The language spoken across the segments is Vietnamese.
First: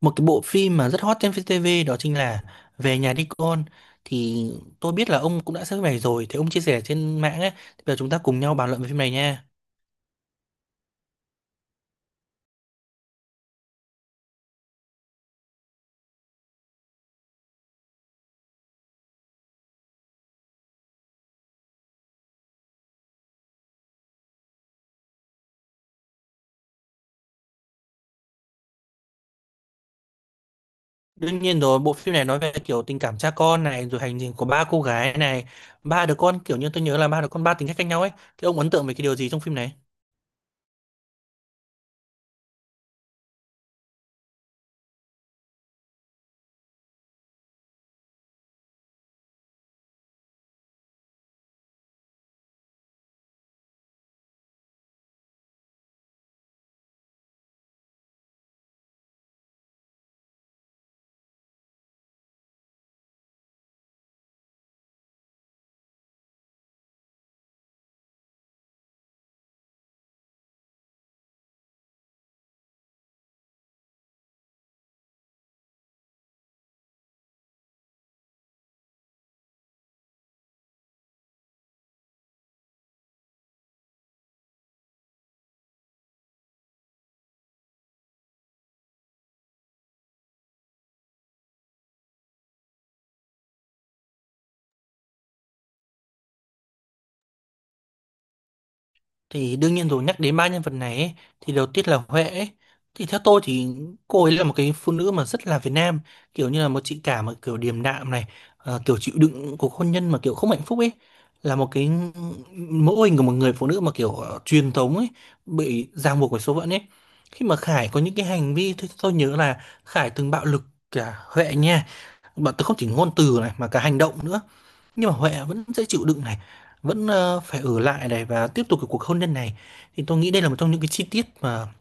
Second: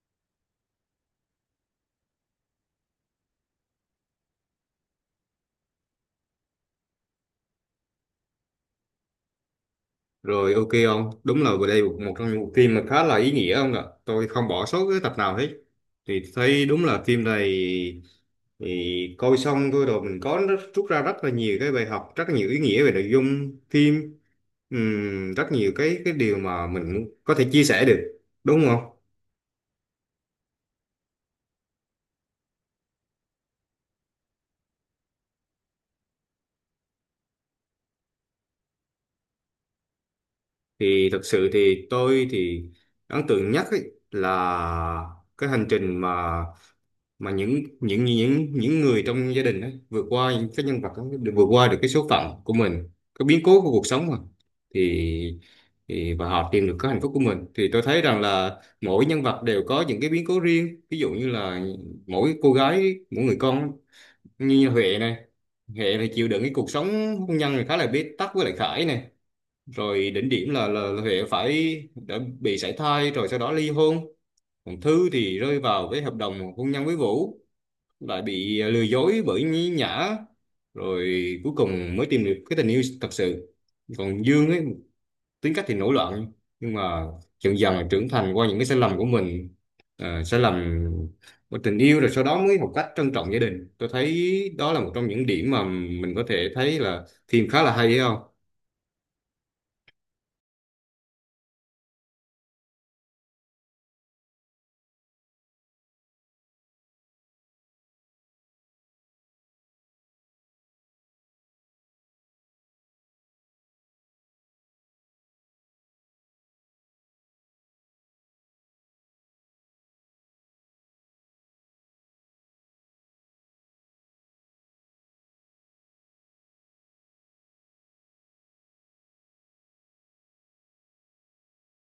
Một cái bộ phim mà rất hot trên VTV đó chính là Về nhà đi con. Thì tôi biết là ông cũng đã xem phim này rồi, thì ông chia sẻ trên mạng ấy, thì bây giờ chúng ta cùng nhau bàn luận về phim này nha. Rồi, ok ông, đúng là vừa đây một một trong những bộ phim mà khá là ý nghĩa ông ạ. Tôi không bỏ sót cái tập nào hết. Thì thấy đúng là phim này thì coi xong thôi rồi mình có rút ra rất là nhiều cái bài học, rất là nhiều ý nghĩa về nội dung phim. Rất nhiều cái điều mà mình có thể chia sẻ được, đúng không? Đương nhiên rồi, bộ phim này nói về kiểu tình cảm cha con này, rồi hành trình của ba cô gái này, ba đứa con, kiểu như tôi nhớ là ba đứa con ba tính cách khác nhau ấy. Thì ông ấn tượng về cái điều gì trong phim này? Thì thật sự thì tôi ấn tượng nhất ấy là cái hành trình mà mà những người trong gia đình ấy, vượt qua những cái nhân vật đó, được vượt qua được cái số phận của mình, cái biến cố của cuộc sống mà, thì, thì và họ tìm được cái hạnh phúc của mình. Thì tôi thấy rằng là mỗi nhân vật đều có những cái biến cố riêng, ví dụ như là mỗi cô gái, mỗi người con, như Huệ này. Huệ phải chịu đựng cái cuộc sống hôn nhân này khá là bế tắc với lại Khải này, rồi đỉnh điểm là, là Huệ phải đã bị sảy thai rồi sau đó ly hôn. Còn Thư thì rơi vào cái hợp đồng hôn nhân với Vũ, lại bị lừa dối bởi nhí nhã, rồi cuối cùng mới tìm được cái tình yêu thật sự. Còn Dương ấy, tính cách thì nổi loạn, nhưng mà dần dần là trưởng thành qua những cái sai lầm của mình, sai lầm của tình yêu, rồi sau đó mới học cách trân trọng gia đình. Tôi thấy đó là một trong những điểm mà mình có thể thấy là phim khá là hay, thấy không? Thì đương nhiên rồi, nhắc đến ba nhân vật này ấy, thì đầu tiên là Huệ ấy. Thì theo tôi thì cô ấy là một cái phụ nữ mà rất là Việt Nam, kiểu như là một chị cả mà kiểu điềm đạm này, kiểu chịu đựng cuộc hôn nhân mà kiểu không hạnh phúc ấy, là một cái mẫu hình của một người phụ nữ mà kiểu truyền thống ấy, bị ràng buộc bởi số phận ấy. Khi mà Khải có những cái hành vi, tôi nhớ là Khải từng bạo lực cả Huệ nha, bọn tôi không chỉ ngôn từ này mà cả hành động nữa, nhưng mà Huệ vẫn sẽ chịu đựng này, vẫn phải ở lại này và tiếp tục cái cuộc hôn nhân này. Thì tôi nghĩ đây là một trong những cái chi tiết mà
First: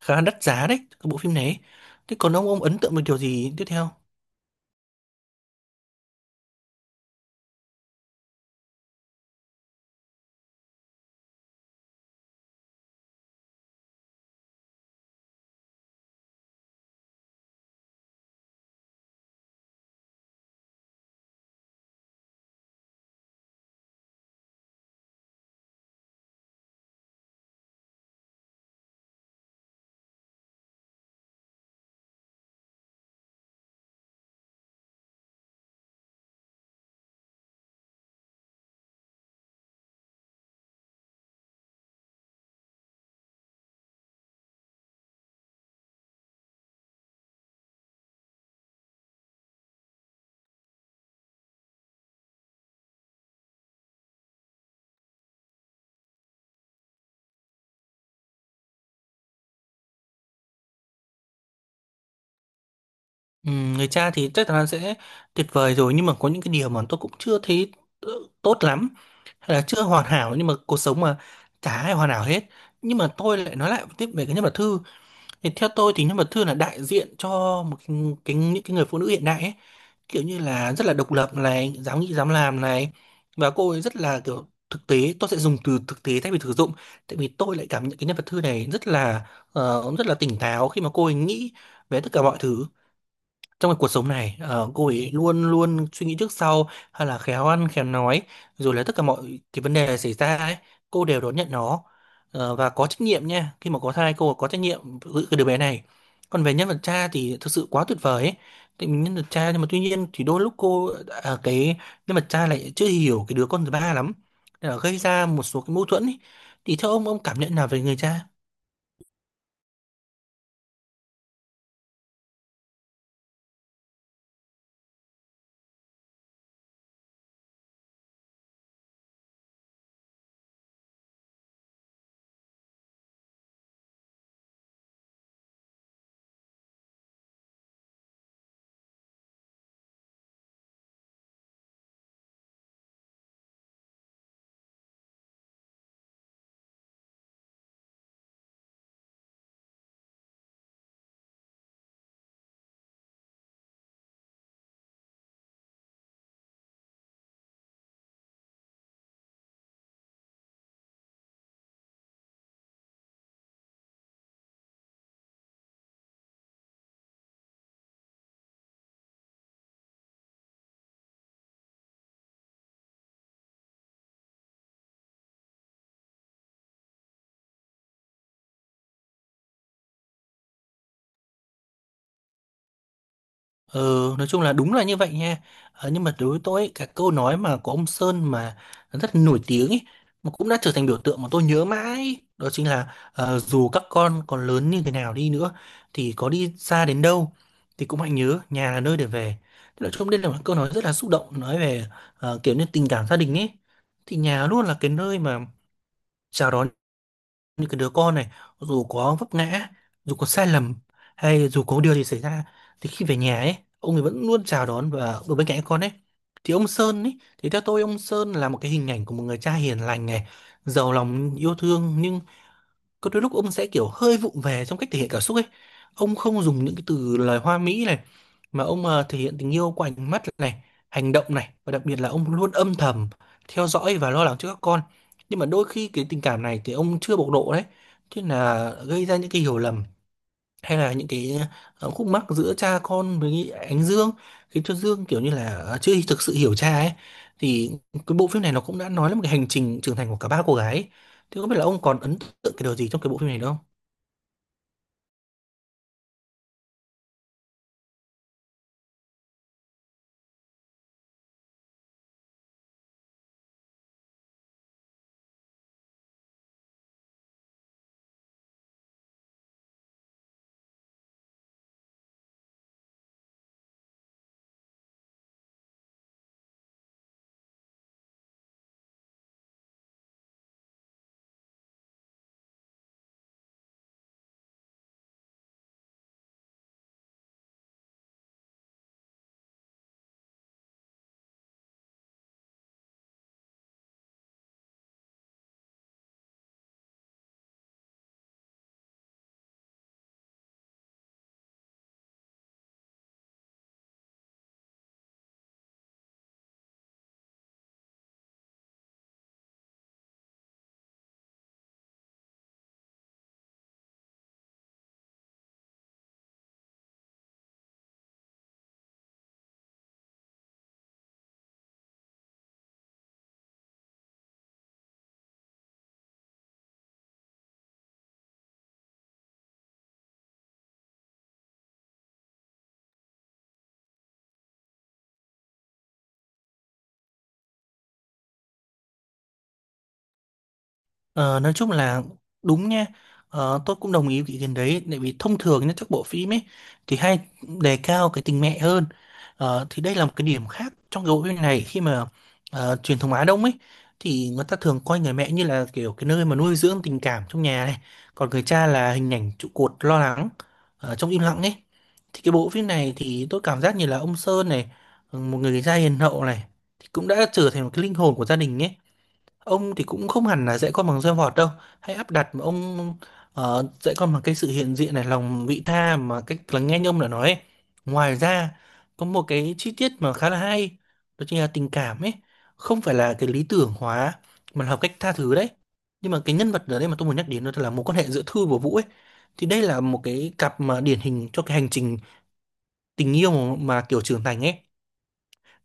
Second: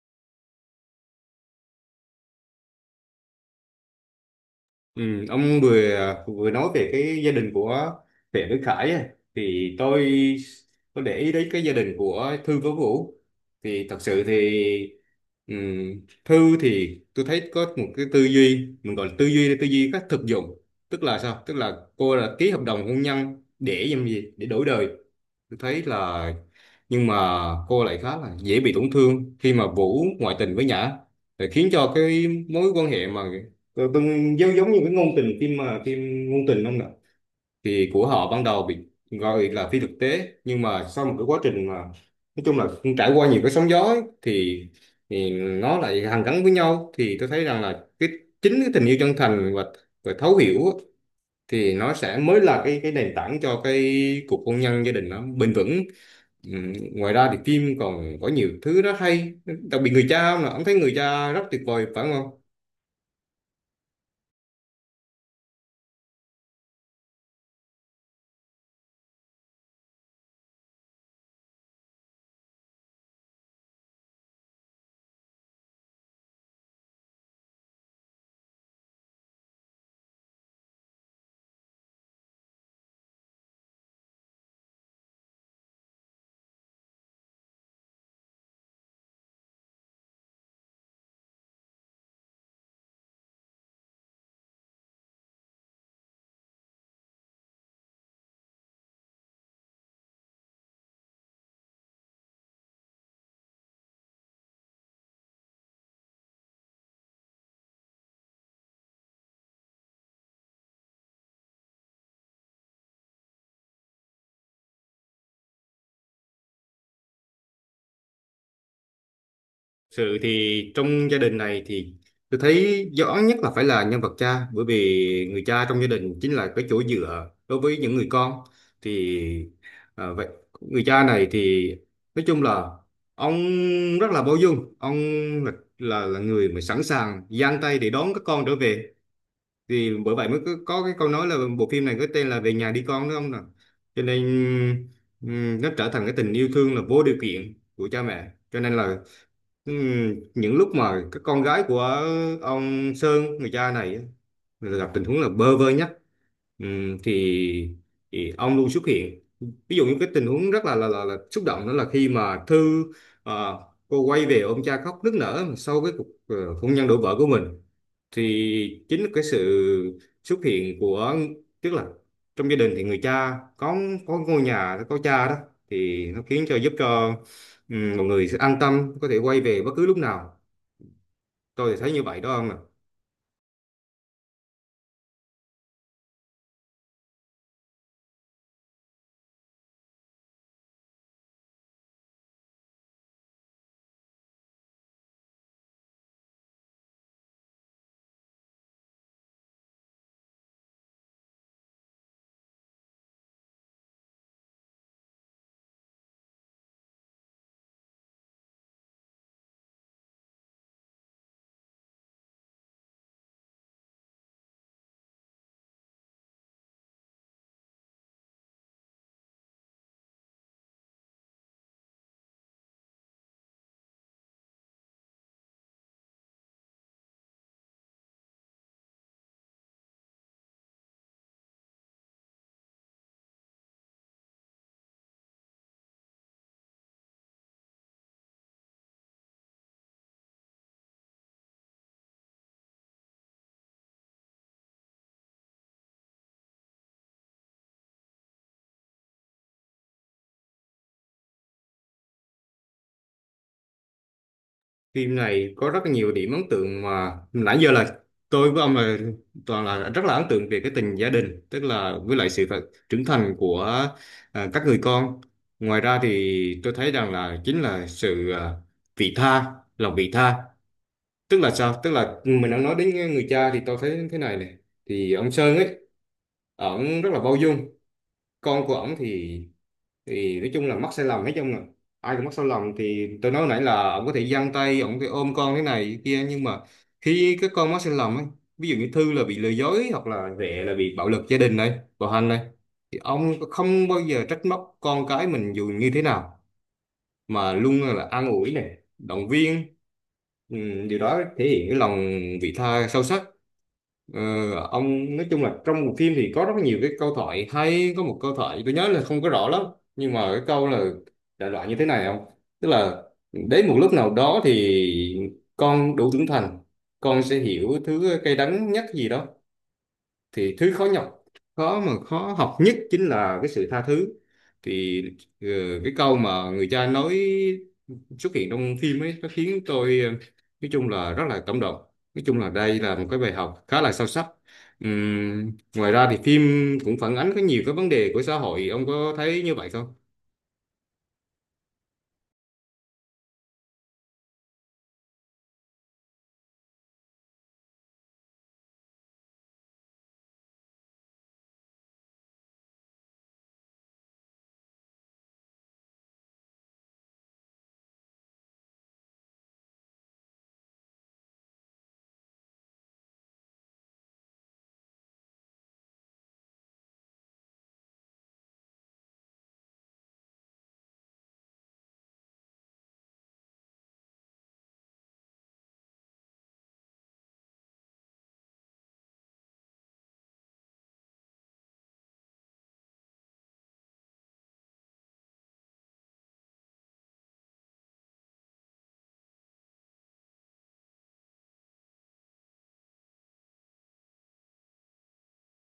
khá là đắt giá đấy, cái bộ phim này ấy. Thế còn ông ấn tượng với điều gì tiếp theo? Ừ, ông vừa vừa nói về cái gia đình của Huệ với Khải ấy. Thì tôi để ý đến cái gia đình của Thư với Vũ. Thì thật sự thì, Thư thì tôi thấy có một cái tư duy, mình gọi là tư duy cách thực dụng. Tức là sao? Tức là cô là ký hợp đồng hôn nhân để làm gì, để đổi đời. Tôi thấy là, nhưng mà cô lại khá là dễ bị tổn thương khi mà Vũ ngoại tình với Nhã, để khiến cho cái mối quan hệ mà tôi giống, giống như cái ngôn tình phim mà phim ngôn tình không ạ, thì của họ ban đầu bị gọi là phi thực tế, nhưng mà sau một cái quá trình mà nói chung là trải qua nhiều cái sóng gió ấy, thì nó lại hàn gắn với nhau. Thì tôi thấy rằng là cái chính cái tình yêu chân thành và thấu hiểu á, thì nó sẽ mới là cái nền tảng cho cái cuộc hôn nhân gia đình nó bền vững. Ừ, ngoài ra thì phim còn có nhiều thứ rất hay, đặc biệt người cha. Ông là ông thấy người cha rất tuyệt vời phải không? Người cha thì chắc chắn sẽ tuyệt vời rồi, nhưng mà có những cái điều mà tôi cũng chưa thấy ờ, tốt lắm, hay là chưa hoàn hảo, nhưng mà cuộc sống mà, chả ai hoàn hảo hết. Nhưng mà tôi lại nói lại tiếp về cái nhân vật Thư, thì theo tôi thì nhân vật Thư là đại diện cho một cái những cái người phụ nữ hiện đại ấy, kiểu như là rất là độc lập này, dám nghĩ dám làm này, và cô ấy rất là kiểu thực tế, tôi sẽ dùng từ thực tế thay vì thực dụng, tại vì tôi lại cảm nhận cái nhân vật Thư này rất là, rất là tỉnh táo khi mà cô ấy nghĩ về tất cả mọi thứ trong cái cuộc sống này. Ờ, cô ấy luôn luôn suy nghĩ trước sau, hay là khéo ăn khéo nói, rồi là tất cả mọi cái vấn đề xảy ra ấy, cô đều đón nhận nó. Ờ, và có trách nhiệm nha, khi mà có thai cô có trách nhiệm giữ cái đứa bé này. Còn về nhân vật cha thì thực sự quá tuyệt vời ấy, thì nhân vật cha, nhưng mà tuy nhiên thì đôi lúc cô, à, cái nhân vật cha lại chưa hiểu cái đứa con thứ ba lắm, nên là gây ra một số cái mâu thuẫn ấy. Thì theo ông cảm nhận nào về người cha? Sự thì trong gia đình này thì tôi thấy rõ nhất là phải là nhân vật cha, bởi vì người cha trong gia đình chính là cái chỗ dựa đối với những người con. Thì vậy người cha này thì nói chung là ông rất là bao dung. Ông là, là người mà sẵn sàng giang tay để đón các con trở về. Thì bởi vậy mới có cái câu nói là bộ phim này có tên là Về nhà đi con, đúng không nào? Cho nên nó trở thành cái tình yêu thương là vô điều kiện của cha mẹ. Cho nên là những lúc mà cái con gái của ông Sơn, người cha này á, là gặp tình huống là bơ vơ nhất, ừm, thì, thì ông luôn xuất hiện. Ví dụ như cái tình huống rất là là xúc động, đó là khi mà Thư, ờ, cô quay về ôm cha khóc nức nở sau cái cuộc hôn nhân đổ vỡ của mình. Thì chính cái sự xuất hiện của, tức là trong gia đình thì người cha có ngôi nhà có cha đó, thì nó khiến cho, giúp cho mọi người sẽ an tâm, có thể quay về bất cứ lúc nào. Tôi thì thấy như vậy đó ông ạ. Ừ, nói chung là đúng là như vậy nha. Ờ, nhưng mà đối với tôi ấy, cái câu nói mà của ông Sơn mà rất nổi tiếng ấy, mà cũng đã trở thành biểu tượng mà tôi nhớ mãi ấy, đó chính là, ờ, dù các con còn lớn như thế nào đi nữa, thì có đi xa đến đâu thì cũng hãy nhớ nhà là nơi để về. Thế nói chung đây là một câu nói rất là xúc động, nói về kiểu như tình cảm gia đình ấy. Thì nhà luôn là cái nơi mà chào đón như cái đứa con này, dù có vấp ngã, dù có sai lầm, hay dù có điều gì xảy ra, thì khi về nhà ấy ông ấy vẫn luôn chào đón và ở bên cạnh con ấy. Thì ông Sơn ấy, thì theo tôi ông Sơn là một cái hình ảnh của một người cha hiền lành này, giàu lòng yêu thương, nhưng có đôi lúc ông sẽ kiểu hơi vụng về trong cách thể hiện cảm xúc ấy. Ông không dùng những cái từ lời hoa mỹ này, mà ông thể hiện tình yêu qua ánh mắt này, hành động này, và đặc biệt là ông luôn âm thầm theo dõi và lo lắng cho các con. Nhưng mà đôi khi cái tình cảm này thì ông chưa bộc lộ đấy, thế là gây ra những cái hiểu lầm, hay là những cái khúc mắc giữa cha con với ánh Dương, khiến cho Dương kiểu như là, chưa thực sự hiểu cha ấy. Thì cái bộ phim này nó cũng đã nói lên một cái hành trình trưởng thành của cả ba cô gái ấy. Thì không biết là ông còn ấn tượng cái điều gì trong cái bộ phim này không? Phim này có rất là nhiều điểm ấn tượng mà nãy giờ là tôi với ông là toàn là rất là ấn tượng về cái tình gia đình, tức là với lại sự trưởng thành của các người con. Ngoài ra thì tôi thấy rằng là chính là sự vị tha, lòng vị tha. Tức là sao? Tức là ừ, mình đã nói đến người cha thì tôi thấy thế này này. Thì ông Sơn ấy, ổng rất là bao dung. Con của ổng thì nói chung là mắc sai lầm, nói chung là ai cũng mắc sai lầm. Thì tôi nói nãy là ổng có thể giang tay, ổng có thể ôm con thế này thế kia, nhưng mà khi cái con mắc sai lầm ấy, ví dụ như Thư là bị lừa dối, hoặc là Rẹ là bị bạo lực gia đình này, bạo hành này, thì ông không bao giờ trách móc con cái mình dù như thế nào, mà luôn là an ủi này, động viên. Ừ, điều đó thể hiện cái lòng vị tha sâu sắc. Ờ, ông nói chung là trong một phim thì có rất nhiều cái câu thoại hay, có một câu thoại tôi nhớ là không có rõ lắm, nhưng mà cái câu là đại loại như thế này không, tức là đến một lúc nào đó thì con đủ trưởng thành, con sẽ hiểu thứ cay đắng nhất gì đó, thì thứ khó nhọc, khó mà khó học nhất chính là cái sự tha thứ. Thì ờ, cái câu mà người cha nói xuất hiện trong phim ấy, nó khiến tôi nói chung là rất là cảm động. Nói chung là đây là một cái bài học khá là sâu sắc. Ừm, Ngoài ra thì phim cũng phản ánh có nhiều cái vấn đề của xã hội. Ông có thấy như vậy không? Ờ, nói chung là đúng nha. Tôi cũng đồng ý với ý kiến đấy, tại vì thông thường nhá, các bộ phim ấy thì hay đề cao cái tình mẹ hơn. Thì đây là một cái điểm khác trong cái bộ phim này, khi mà truyền thống Á Đông ấy, thì người ta thường coi người mẹ như là kiểu cái nơi mà nuôi dưỡng tình cảm trong nhà này, còn người cha là hình ảnh trụ cột, lo lắng trong im lặng ấy. Thì cái bộ phim này thì tôi cảm giác như là ông Sơn này, ừ, một người cha hiền hậu này, thì cũng đã trở thành một cái linh hồn của gia đình ấy. Ông thì cũng không hẳn là dạy con bằng roi vọt đâu, hãy áp đặt, mà ông dạy con bằng cái sự hiện diện này, lòng vị tha mà cách lắng nghe như ông đã nói ấy. Ngoài ra có một cái chi tiết mà khá là hay, đó chính là tình cảm ấy không phải là cái lý tưởng hóa, mà là học cách tha thứ đấy. Nhưng mà cái nhân vật ở đây mà tôi muốn nhắc đến đó là mối quan hệ giữa Thư và Vũ ấy. Thì đây là một cái cặp mà điển hình cho cái hành trình tình yêu mà kiểu trưởng thành ấy,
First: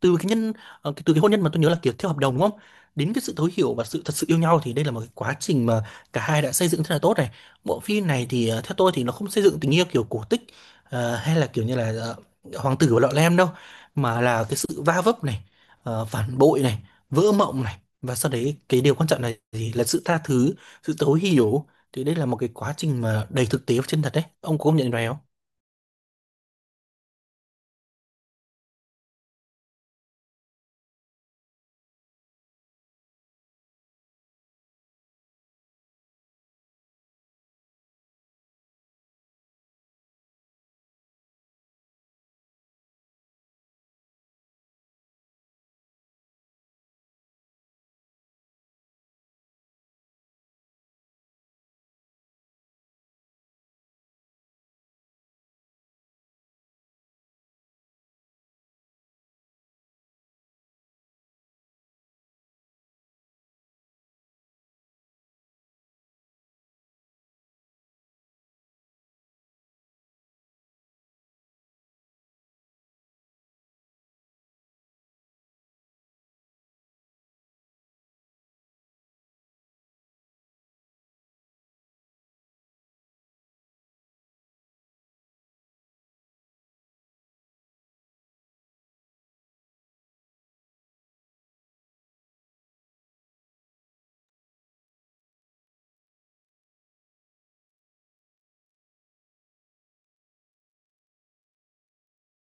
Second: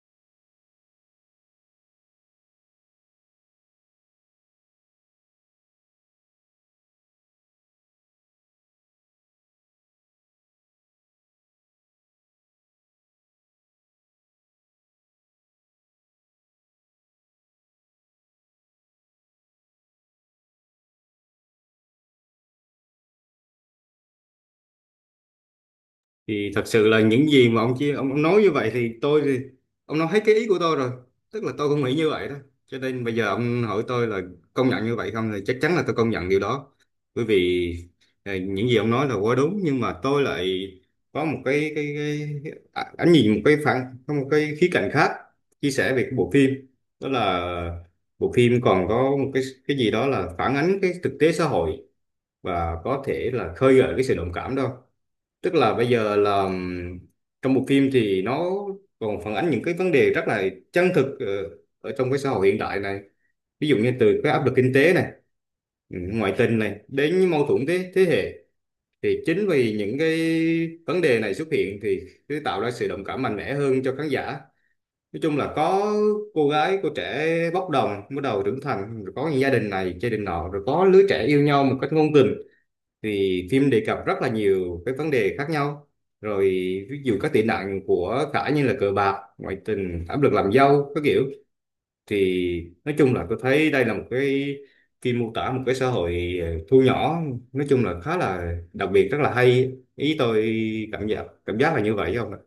từ cái nhân từ cái hôn nhân mà tôi nhớ là kiểu theo hợp đồng, đúng không, đến cái sự thấu hiểu và sự thật sự yêu nhau. Thì đây là một cái quá trình mà cả hai đã xây dựng rất là tốt này. Bộ phim này thì theo tôi thì nó không xây dựng tình yêu kiểu cổ tích, hay là kiểu như là, hoàng tử và lọ lem đâu, mà là cái sự va vấp này, phản bội này, vỡ mộng này, và sau đấy cái điều quan trọng là gì, là sự tha thứ, sự thấu hiểu. Thì đây là một cái quá trình mà đầy thực tế và chân thật đấy, ông có công nhận điều này không? Thì thật sự là những gì mà ông nói như vậy thì tôi thì ông nói hết cái ý của tôi rồi, tức là tôi cũng nghĩ như vậy đó. Cho nên bây giờ ông hỏi tôi là công nhận như vậy không, thì chắc chắn là tôi công nhận điều đó. Bởi vì những gì ông nói là quá đúng, nhưng mà tôi lại có một cái ánh nhìn, một cái phản, có một cái khía cạnh khác chia sẻ về cái bộ phim. Đó là bộ phim còn có một cái gì đó là phản ánh cái thực tế xã hội và có thể là khơi gợi cái sự đồng cảm đó. Tức là bây giờ là trong bộ phim thì nó còn phản ánh những cái vấn đề rất là chân thực ở trong cái xã hội hiện đại này. Ví dụ như từ cái áp lực kinh tế này, ừ, ngoại tình này, đến những mâu thuẫn thế thế hệ. Thì chính vì những cái vấn đề này xuất hiện thì cứ tạo ra sự đồng cảm mạnh mẽ hơn cho khán giả. Nói chung là có cô trẻ bốc đồng bắt đầu trưởng thành, rồi có những gia đình này, gia đình nọ, rồi có lứa trẻ yêu nhau một cách ngôn tình. Thì phim đề cập rất là nhiều cái vấn đề khác nhau, rồi ví dụ các tệ nạn của cả như là cờ bạc, ngoại tình, áp lực làm dâu các kiểu. Thì nói chung là tôi thấy đây là một cái phim mô tả một cái xã hội thu nhỏ, nói chung là khá là đặc biệt, rất là hay. Ý tôi cảm giác là như vậy không ạ.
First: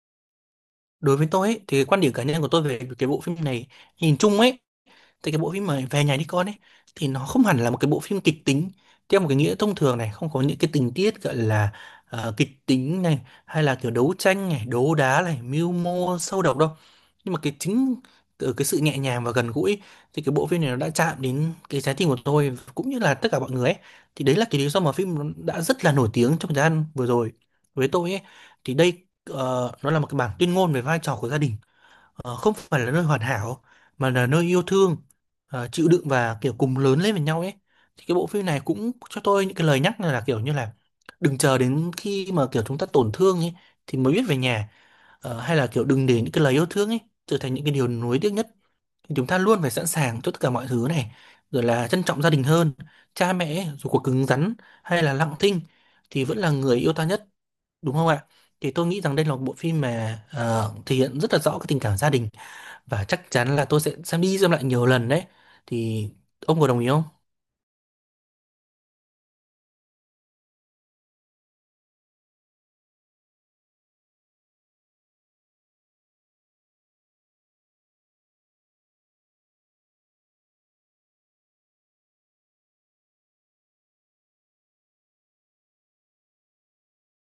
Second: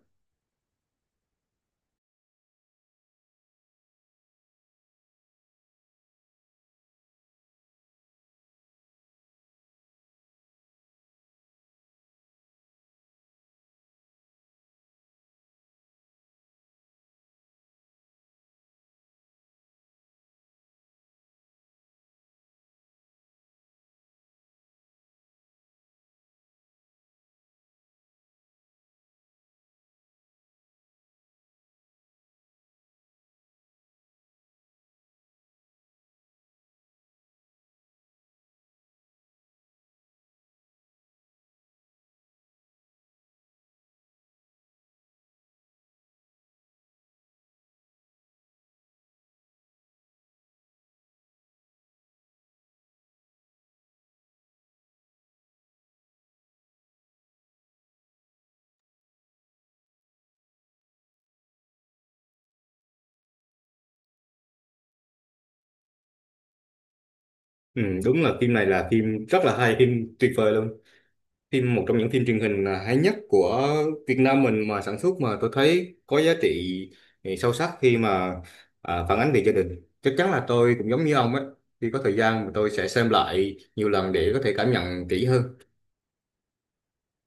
Đối với tôi ấy, thì cái quan điểm cá nhân của tôi về cái bộ phim này, nhìn chung ấy, thì cái bộ phim mà Về nhà đi con ấy, thì nó không hẳn là một cái bộ phim kịch tính theo một cái nghĩa thông thường này, không có những cái tình tiết gọi là kịch tính này, hay là kiểu đấu tranh này, đấu đá này, mưu mô sâu độc đâu. Nhưng mà cái chính từ cái sự nhẹ nhàng và gần gũi, thì cái bộ phim này nó đã chạm đến cái trái tim của tôi cũng như là tất cả mọi người ấy. Thì đấy là cái lý do mà phim nó đã rất là nổi tiếng trong thời gian vừa rồi, với tôi ấy. Thì đây, nó là một cái bản tuyên ngôn về vai trò của gia đình, không phải là nơi hoàn hảo, mà là nơi yêu thương, chịu đựng và kiểu cùng lớn lên với nhau ấy. Thì cái bộ phim này cũng cho tôi những cái lời nhắc là kiểu như là đừng chờ đến khi mà kiểu chúng ta tổn thương ấy, thì mới biết về nhà. Ờ, hay là kiểu đừng để những cái lời yêu thương ấy trở thành những cái điều nuối tiếc nhất. Thì chúng ta luôn phải sẵn sàng cho tất cả mọi thứ này, rồi là trân trọng gia đình hơn. Cha mẹ ấy, dù có cứng rắn hay là lặng thinh, thì vẫn là người yêu ta nhất, đúng không ạ? Thì tôi nghĩ rằng đây là một bộ phim mà thể hiện rất là rõ cái tình cảm gia đình, và chắc chắn là tôi sẽ xem đi xem lại nhiều lần đấy. Thì ông có đồng ý không? Ừ, đúng là phim này là phim rất là hay, phim tuyệt vời luôn. Phim một trong những phim truyền hình hay nhất của Việt Nam mình mà sản xuất mà tôi thấy có giá trị, ừ, sâu sắc khi mà phản ánh về gia đình. Chắc chắn là tôi cũng giống như ông ấy, khi có thời gian mà tôi sẽ xem lại nhiều lần để có thể cảm nhận kỹ hơn.